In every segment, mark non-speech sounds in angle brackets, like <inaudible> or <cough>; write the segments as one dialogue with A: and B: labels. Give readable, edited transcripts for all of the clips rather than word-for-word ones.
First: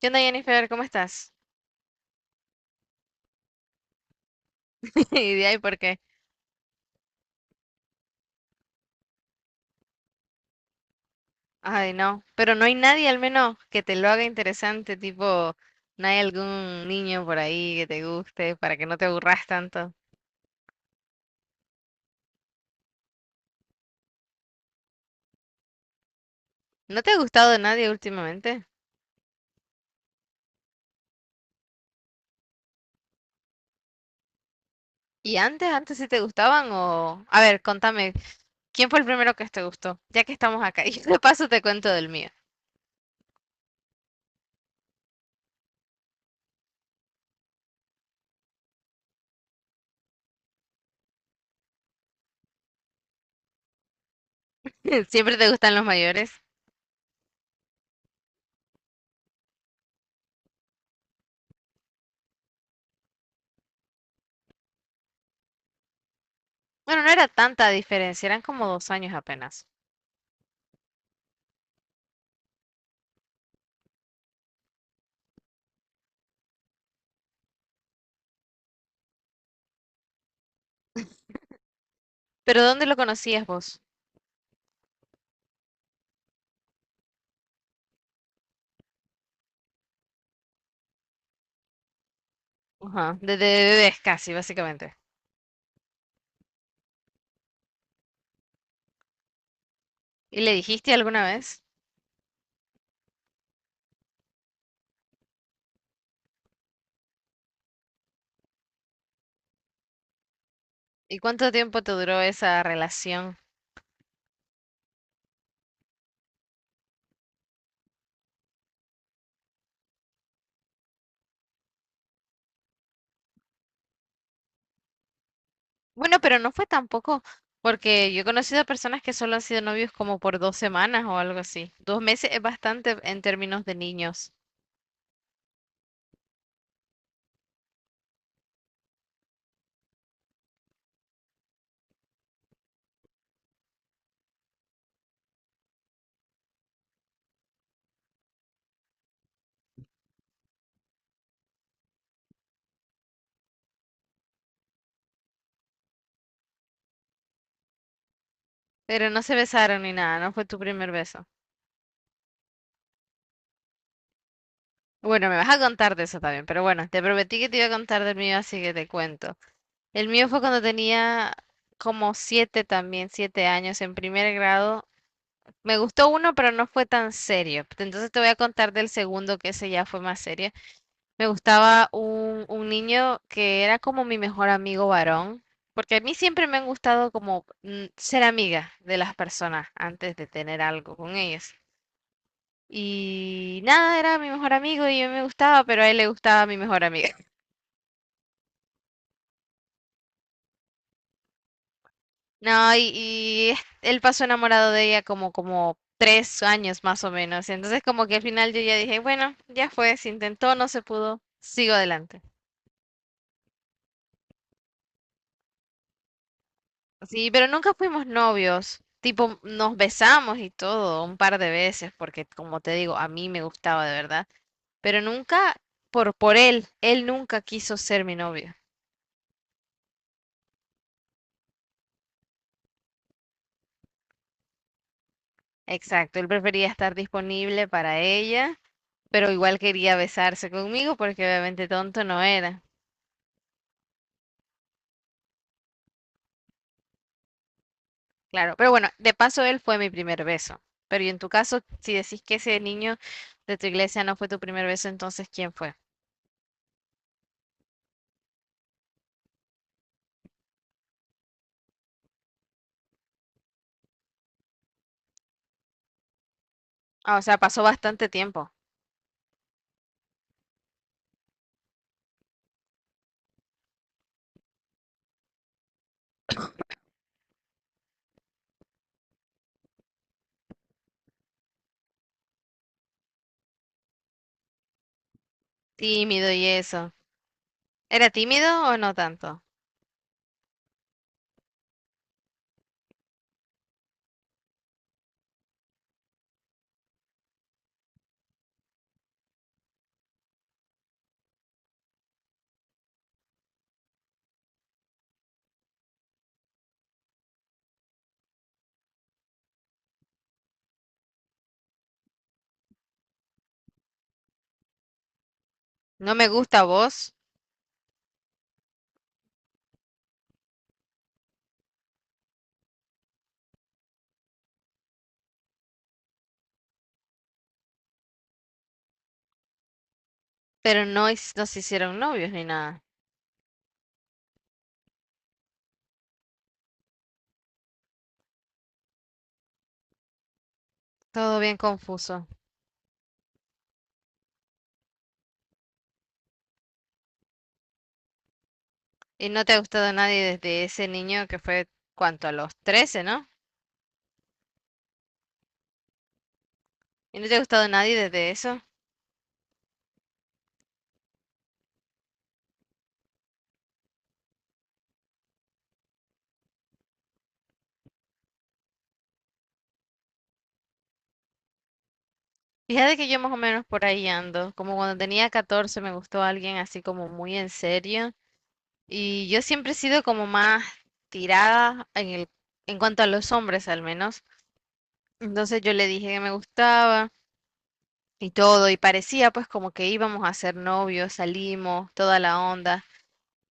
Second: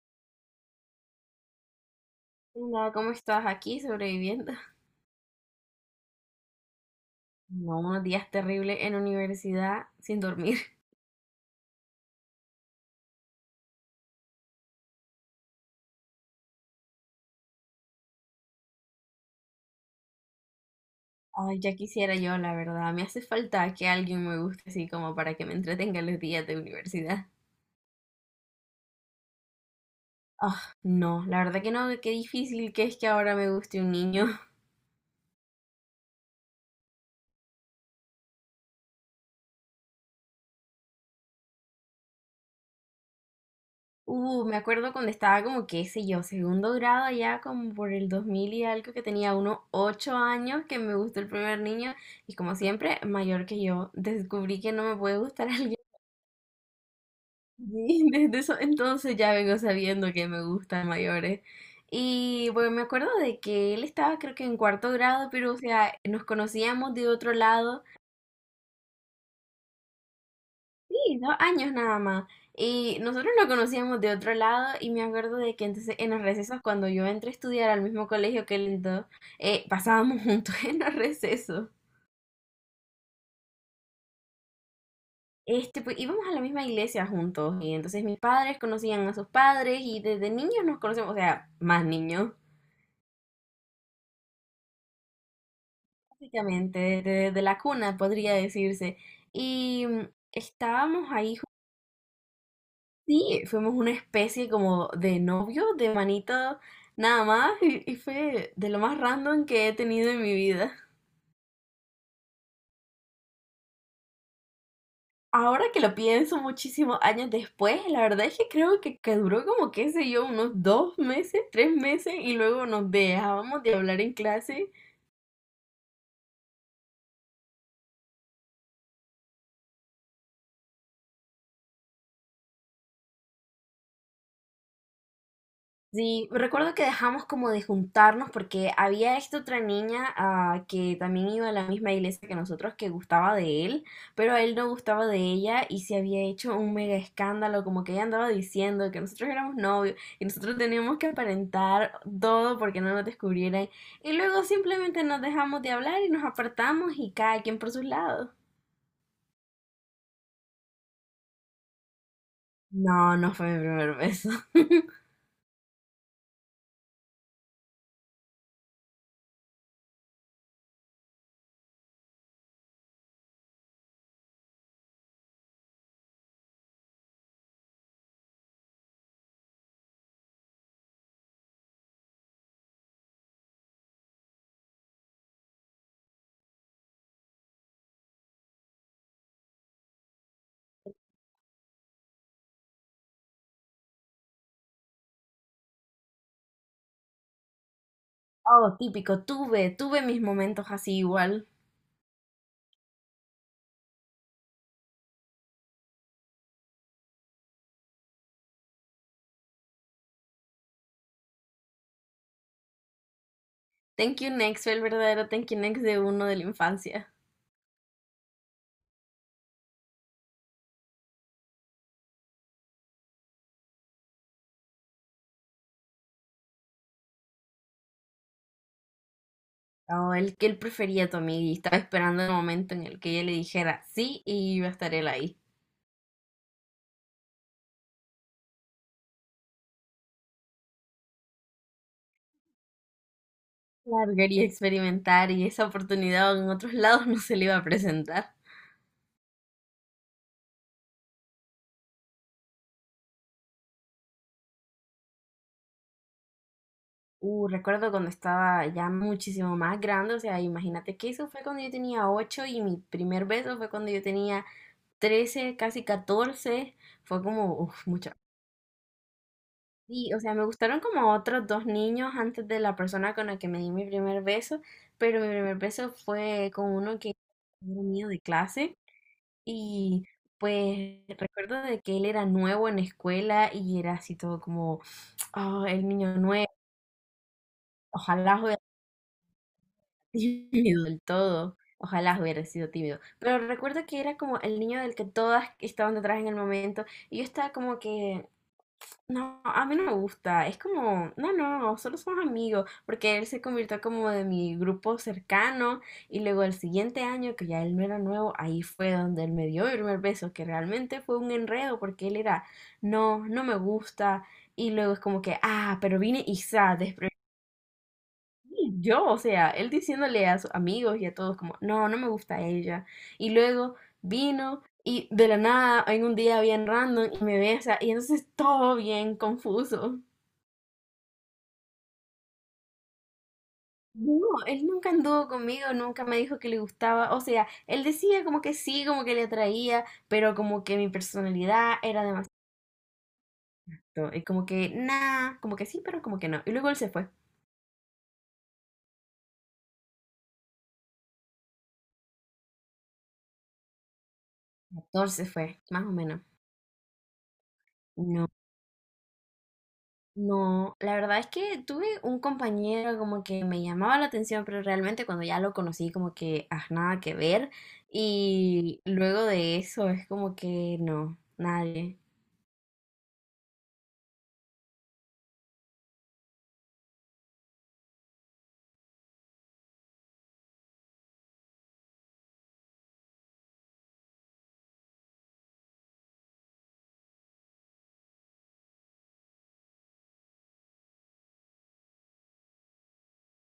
A: ¿Qué onda, Jennifer? ¿Cómo estás?
B: Hola, ¿cómo estás aquí sobreviviendo? <laughs>
A: <laughs> Y de ahí porque,
B: No, unos días terribles en universidad sin dormir. <laughs>
A: ay, no, pero no hay nadie al menos que te lo haga interesante, tipo, no hay algún niño por ahí que te guste para que no te aburras tanto.
B: Ay, ya quisiera yo, la verdad. Me hace falta que alguien me guste así como para que me entretenga los días de
A: ¿No te ha
B: universidad.
A: gustado nadie últimamente?
B: Ah, no, la verdad que no, qué difícil que es que ahora me guste un niño. <laughs>
A: ¿Y antes sí te gustaban o...? A ver, contame, ¿quién fue el primero que te gustó? Ya que estamos acá, <laughs> y de paso te cuento del mío.
B: Me acuerdo cuando estaba como, qué sé yo, segundo grado allá como por el 2000 y algo que tenía unos 8 años que me gustó el primer niño y como siempre, mayor que yo, descubrí que no me
A: <laughs>
B: puede
A: ¿Siempre
B: gustar <laughs>
A: te gustan
B: alguien.
A: los mayores?
B: Sí, <laughs> desde eso entonces ya vengo sabiendo que me gustan mayores. Y bueno, me acuerdo de que él estaba creo que en cuarto grado, pero o sea, nos conocíamos
A: Bueno,
B: de
A: no era
B: otro
A: tanta
B: lado,
A: diferencia, eran como 2 años apenas.
B: sí, 2 años nada más. Y nosotros nos conocíamos de otro lado y me acuerdo de que entonces en los recesos, cuando yo entré a estudiar al mismo colegio que él entró, pasábamos <laughs> juntos en los recesos.
A: ¿Pero dónde lo conocías vos?
B: Este, pues íbamos a la misma iglesia juntos y entonces mis padres conocían a sus padres y desde niños nos conocemos, o sea, más niños.
A: Ajá, desde bebés casi, básicamente.
B: Básicamente, desde de la cuna podría decirse. Y
A: ¿Y le dijiste
B: estábamos
A: alguna
B: ahí,
A: vez?
B: sí, fuimos una especie como de novio, de manito, nada más, y fue de lo más random que he tenido en mi vida.
A: ¿Y cuánto tiempo te duró esa relación?
B: Ahora que lo pienso muchísimos años después, la verdad es que creo que duró como, qué sé yo, unos 2 meses, 3 meses, y luego nos dejábamos de hablar en clase.
A: Bueno, pero no fue tampoco, porque yo he conocido personas que solo han sido novios como por 2 semanas o algo así. 2 meses es bastante en términos de niños,
B: Sí, recuerdo que dejamos como de juntarnos porque había esta otra niña que también iba a la misma iglesia que nosotros que gustaba de él, pero a él no gustaba de ella y se había hecho un mega escándalo, como que ella andaba diciendo que nosotros éramos novios y nosotros teníamos que aparentar todo porque no nos descubrieran. Y luego simplemente nos dejamos de hablar y nos apartamos y cada quien por sus lados.
A: pero no se besaron ni nada, no fue tu primer beso.
B: No, no fue mi primer beso. <laughs>
A: Bueno, me vas a contar de eso también, pero bueno, te prometí que te iba a contar del mío, así que te cuento. El mío fue cuando tenía como 7 también, 7 años en primer grado. Me gustó uno, pero no fue tan serio. Entonces te voy a contar del segundo, que ese ya fue más serio. Me gustaba un niño que era como mi mejor amigo varón, porque a mí siempre me han gustado como ser amiga de las personas antes de tener algo con ellas. Y nada, era mi mejor amigo y yo me gustaba, pero a él le gustaba mi mejor amiga.
B: Oh, típico, tuve mis momentos así igual.
A: No, y él pasó enamorado de ella como 3 años más o menos. Entonces como que al final yo ya dije, bueno, ya fue, se intentó, no se pudo, sigo adelante.
B: Thank You Next fue el verdadero Thank You Next de uno de la infancia.
A: Sí, pero nunca fuimos novios. Tipo, nos besamos y todo un par de veces, porque como te digo, a mí me gustaba de verdad. Pero nunca por él, él nunca quiso ser mi novio.
B: O el que él prefería a tu amiga y estaba esperando el momento en el que ella le dijera sí y iba a estar él ahí.
A: Exacto, él prefería estar disponible para ella, pero igual quería besarse conmigo porque obviamente tonto no era.
B: Largar y experimentar y esa oportunidad en otros lados no se le iba a presentar.
A: Claro, pero bueno, de paso él fue mi primer beso. Pero y en tu caso, si decís que ese niño de tu iglesia no fue tu primer beso, entonces ¿quién fue?
B: Recuerdo cuando estaba ya muchísimo más grande, o sea, imagínate que eso fue cuando yo tenía 8 y mi primer beso fue cuando yo tenía 13, casi 14.
A: Ah, o
B: Fue
A: sea,
B: como,
A: pasó
B: uf,
A: bastante
B: mucha.
A: tiempo.
B: Sí, o sea, me gustaron como otros dos niños antes de la persona con la que me di mi primer beso, pero mi primer beso fue con uno que era mío de clase y pues recuerdo de que él era nuevo en la escuela y era así todo como, oh, el niño
A: Tímido y
B: nuevo,
A: eso. ¿Era
B: ojalá hubiera
A: tímido o no tanto?
B: sido <laughs> tímido del todo, ojalá hubiera sido tímido, pero recuerdo que era como el niño del que todas estaban detrás en el momento y yo estaba como que no, a mí no me gusta. Es como, no, no, solo somos amigos, porque él se convirtió como de mi grupo cercano y luego el siguiente año, que ya él no era nuevo, ahí fue donde él me dio el primer beso, que realmente fue un enredo porque él era, no, no me gusta y luego es como que, pero
A: No
B: vine
A: me
B: y
A: gusta
B: desprevenida.
A: vos,
B: Yo, o sea, él diciéndole a sus amigos y a todos como, no, no me gusta ella y luego vino. Y de la nada, en un día bien random, y me besa, y entonces todo bien confuso.
A: pero no, no se hicieron novios ni nada.
B: No, él nunca anduvo conmigo, nunca me dijo que le gustaba, o sea, él decía como que sí, como que le atraía, pero como que mi
A: Todo bien
B: personalidad era
A: confuso.
B: demasiado, y como que nada, como que sí, pero como que no. Y luego él se fue.
A: Y no te ha gustado nadie desde ese niño que fue, ¿cuánto? A los 13, ¿no?
B: 14 fue, más o menos.
A: Y no te ha gustado nadie
B: No,
A: desde eso.
B: no, la verdad es que tuve un compañero como que me llamaba la atención, pero realmente cuando ya lo conocí como que, ah, nada que ver, y luego de eso es como que no, nadie.
A: Fíjate que yo más o menos por ahí ando. Como cuando tenía 14 me gustó alguien así como muy en serio. Y yo siempre he sido como más tirada en cuanto a los hombres al menos. Entonces yo le dije que me gustaba y todo, y parecía pues como que íbamos a ser novios, salimos, toda la onda.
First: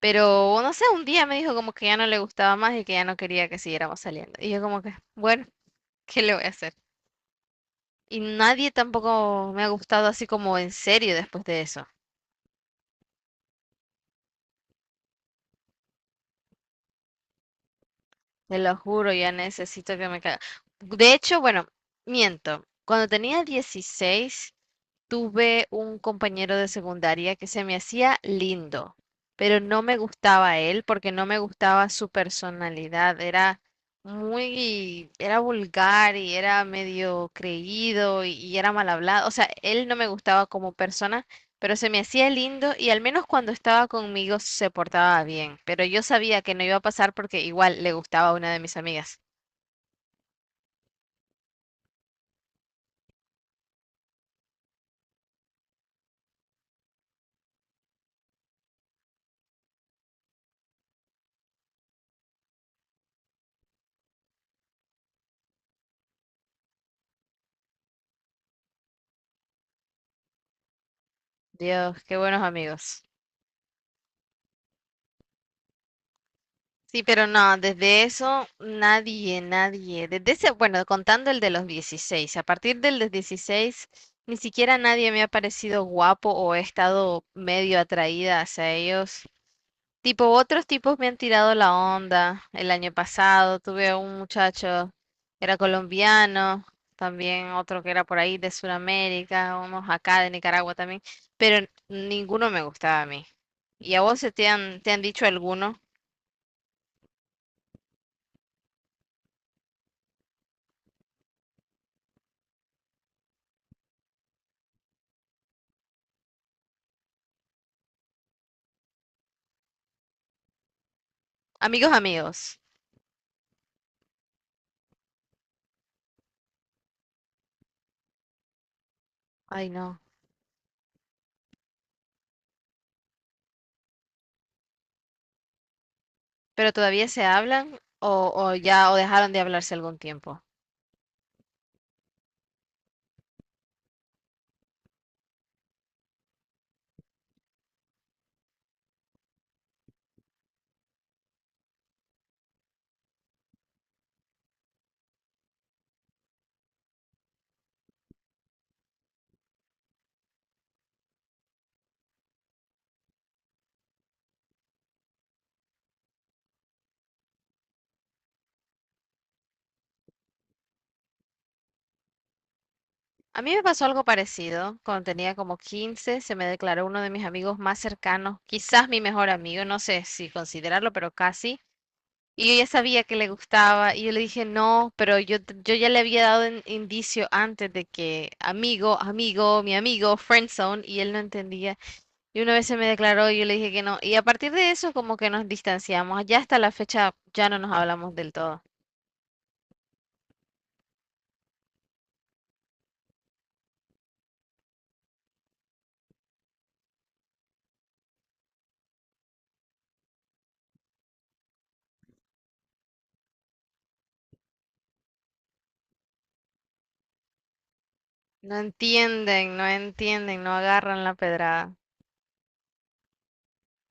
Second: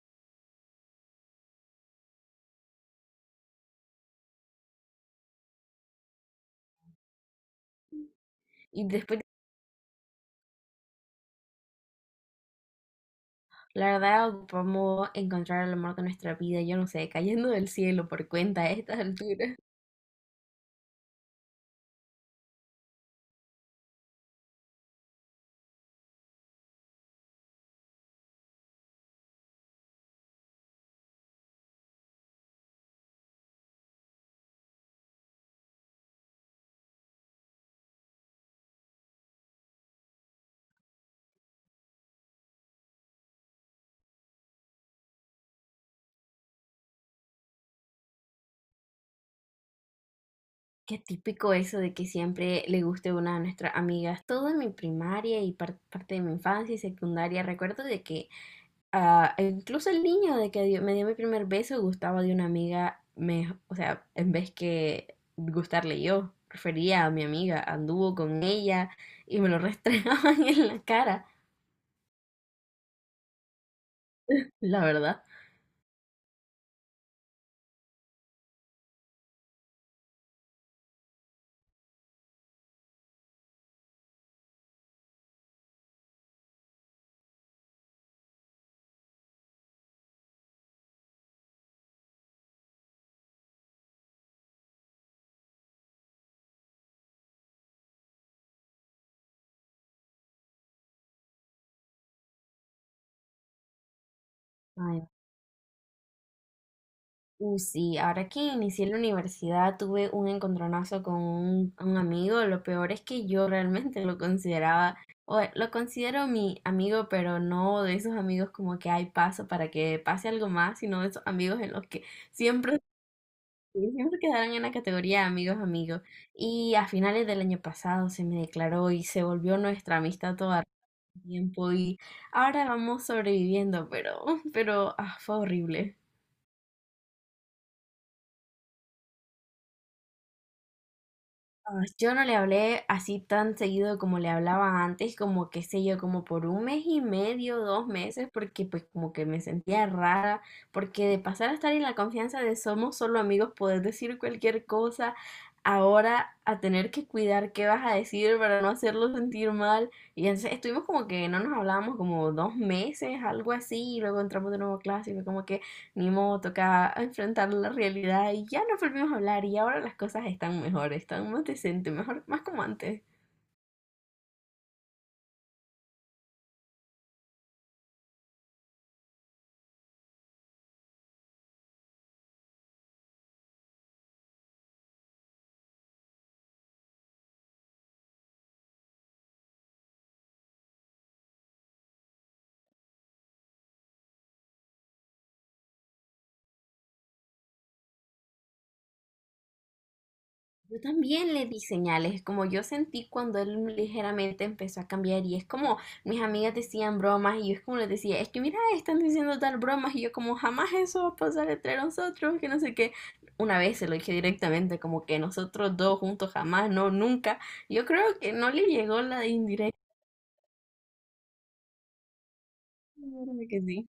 A: Pero no sé, un día me dijo como que ya no le gustaba más y que ya no quería que siguiéramos saliendo. Y yo como que, bueno, ¿qué le voy a hacer? Y nadie
B: Y después
A: tampoco me ha gustado así como en serio después de eso.
B: la verdad, ocupamos encontrar el amor de nuestra vida, yo no sé, cayendo del cielo por
A: Te
B: cuenta a
A: lo
B: estas
A: juro, ya
B: alturas.
A: necesito que me caiga. De hecho, bueno, miento. Cuando tenía 16. Tuve un compañero de secundaria que se me hacía lindo, pero no me gustaba él porque no me gustaba su personalidad. Era era vulgar y era medio creído y era mal hablado. O sea, él no me gustaba como persona, pero se me hacía lindo y al menos cuando estaba conmigo se portaba bien. Pero yo sabía que no iba a pasar porque igual le gustaba a una de mis amigas.
B: Qué típico eso de que siempre le guste una de nuestras amigas. Todo en mi primaria y parte de mi infancia y secundaria, recuerdo de que incluso el niño de que me dio mi primer beso gustaba de una amiga, o sea, en vez que gustarle yo, prefería a mi amiga, anduvo con ella y me lo restregaban <laughs> en la cara,
A: Dios, qué buenos amigos.
B: la verdad.
A: Sí, pero no, desde eso nadie, nadie. Desde ese, bueno, contando el de los 16, a partir del de 16 ni siquiera nadie me ha parecido guapo o he estado medio atraída hacia ellos. Tipo, otros tipos me han tirado la onda. El año pasado tuve a un muchacho, era colombiano, también otro que era por ahí de Sudamérica, unos acá de Nicaragua también, pero ninguno me gustaba a mí. ¿Y a vos te han
B: Ay,
A: dicho alguno?
B: Sí, ahora que inicié la universidad tuve un encontronazo con un amigo. Lo peor es que yo realmente lo consideraba, o lo considero mi amigo, pero no de esos amigos como que hay paso para que pase algo más, sino de esos amigos en los
A: Amigos,
B: que
A: amigos.
B: siempre, siempre quedarán en la categoría de amigos, amigos. Y a finales del año pasado se me declaró y se volvió
A: Ay,
B: nuestra
A: no.
B: amistad toda el tiempo y ahora vamos sobreviviendo, pero fue horrible.
A: ¿Pero todavía se hablan o ya o dejaron de hablarse algún tiempo?
B: Ah, Yo no le hablé así tan seguido como le hablaba antes, como qué sé yo, como por un mes y medio, 2 meses, porque pues como que me sentía rara, porque de pasar a estar en la confianza de somos solo amigos, poder decir cualquier cosa, ahora a tener que cuidar qué vas a decir para no hacerlo sentir mal. Y entonces estuvimos como que no nos hablábamos como 2 meses, algo así, y luego entramos de nuevo a clase y fue como que. Ni modo, toca enfrentar la realidad y ya nos volvimos a hablar y ahora las cosas están mejor, están más decentes, mejor, más como antes.
A: A mí me pasó algo parecido. Cuando tenía como 15, se me declaró uno de mis amigos más cercanos, quizás mi mejor amigo, no sé si considerarlo, pero casi. Y yo ya sabía que le gustaba y yo le dije no, pero yo, yo ya le había dado indicio antes de que amigo, amigo, mi amigo, friendzone, y él no entendía. Y una vez se me declaró y yo le dije que no. Y a partir de eso como que nos distanciamos. Ya hasta la fecha ya no nos hablamos del todo.
B: Yo también le di señales, como yo sentí cuando él ligeramente empezó a cambiar y es como mis amigas decían bromas y yo es como les decía, es que mira, están diciendo tal bromas y yo como jamás eso va a pasar entre nosotros, que no sé qué. Una vez se lo dije directamente, como que nosotros dos juntos jamás, no, nunca. Yo creo que no
A: No
B: le llegó la
A: entienden, no
B: indirecta.
A: entienden, no agarran la pedrada.
B: Que sí.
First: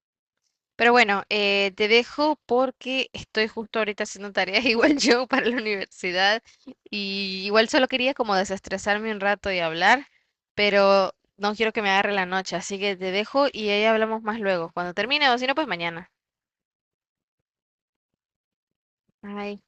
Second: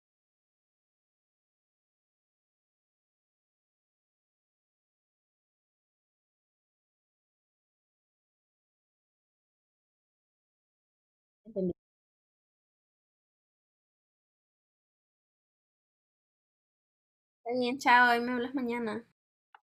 A: Pero bueno, te dejo porque estoy justo ahorita haciendo tareas <laughs> igual yo para la universidad y igual solo quería como desestresarme un rato y hablar, pero no
B: Está
A: quiero que me agarre la noche, así que te dejo y ahí hablamos más luego, cuando termine o si no, pues mañana.
B: bien, chao, ahí me hablas mañana.
A: Bye.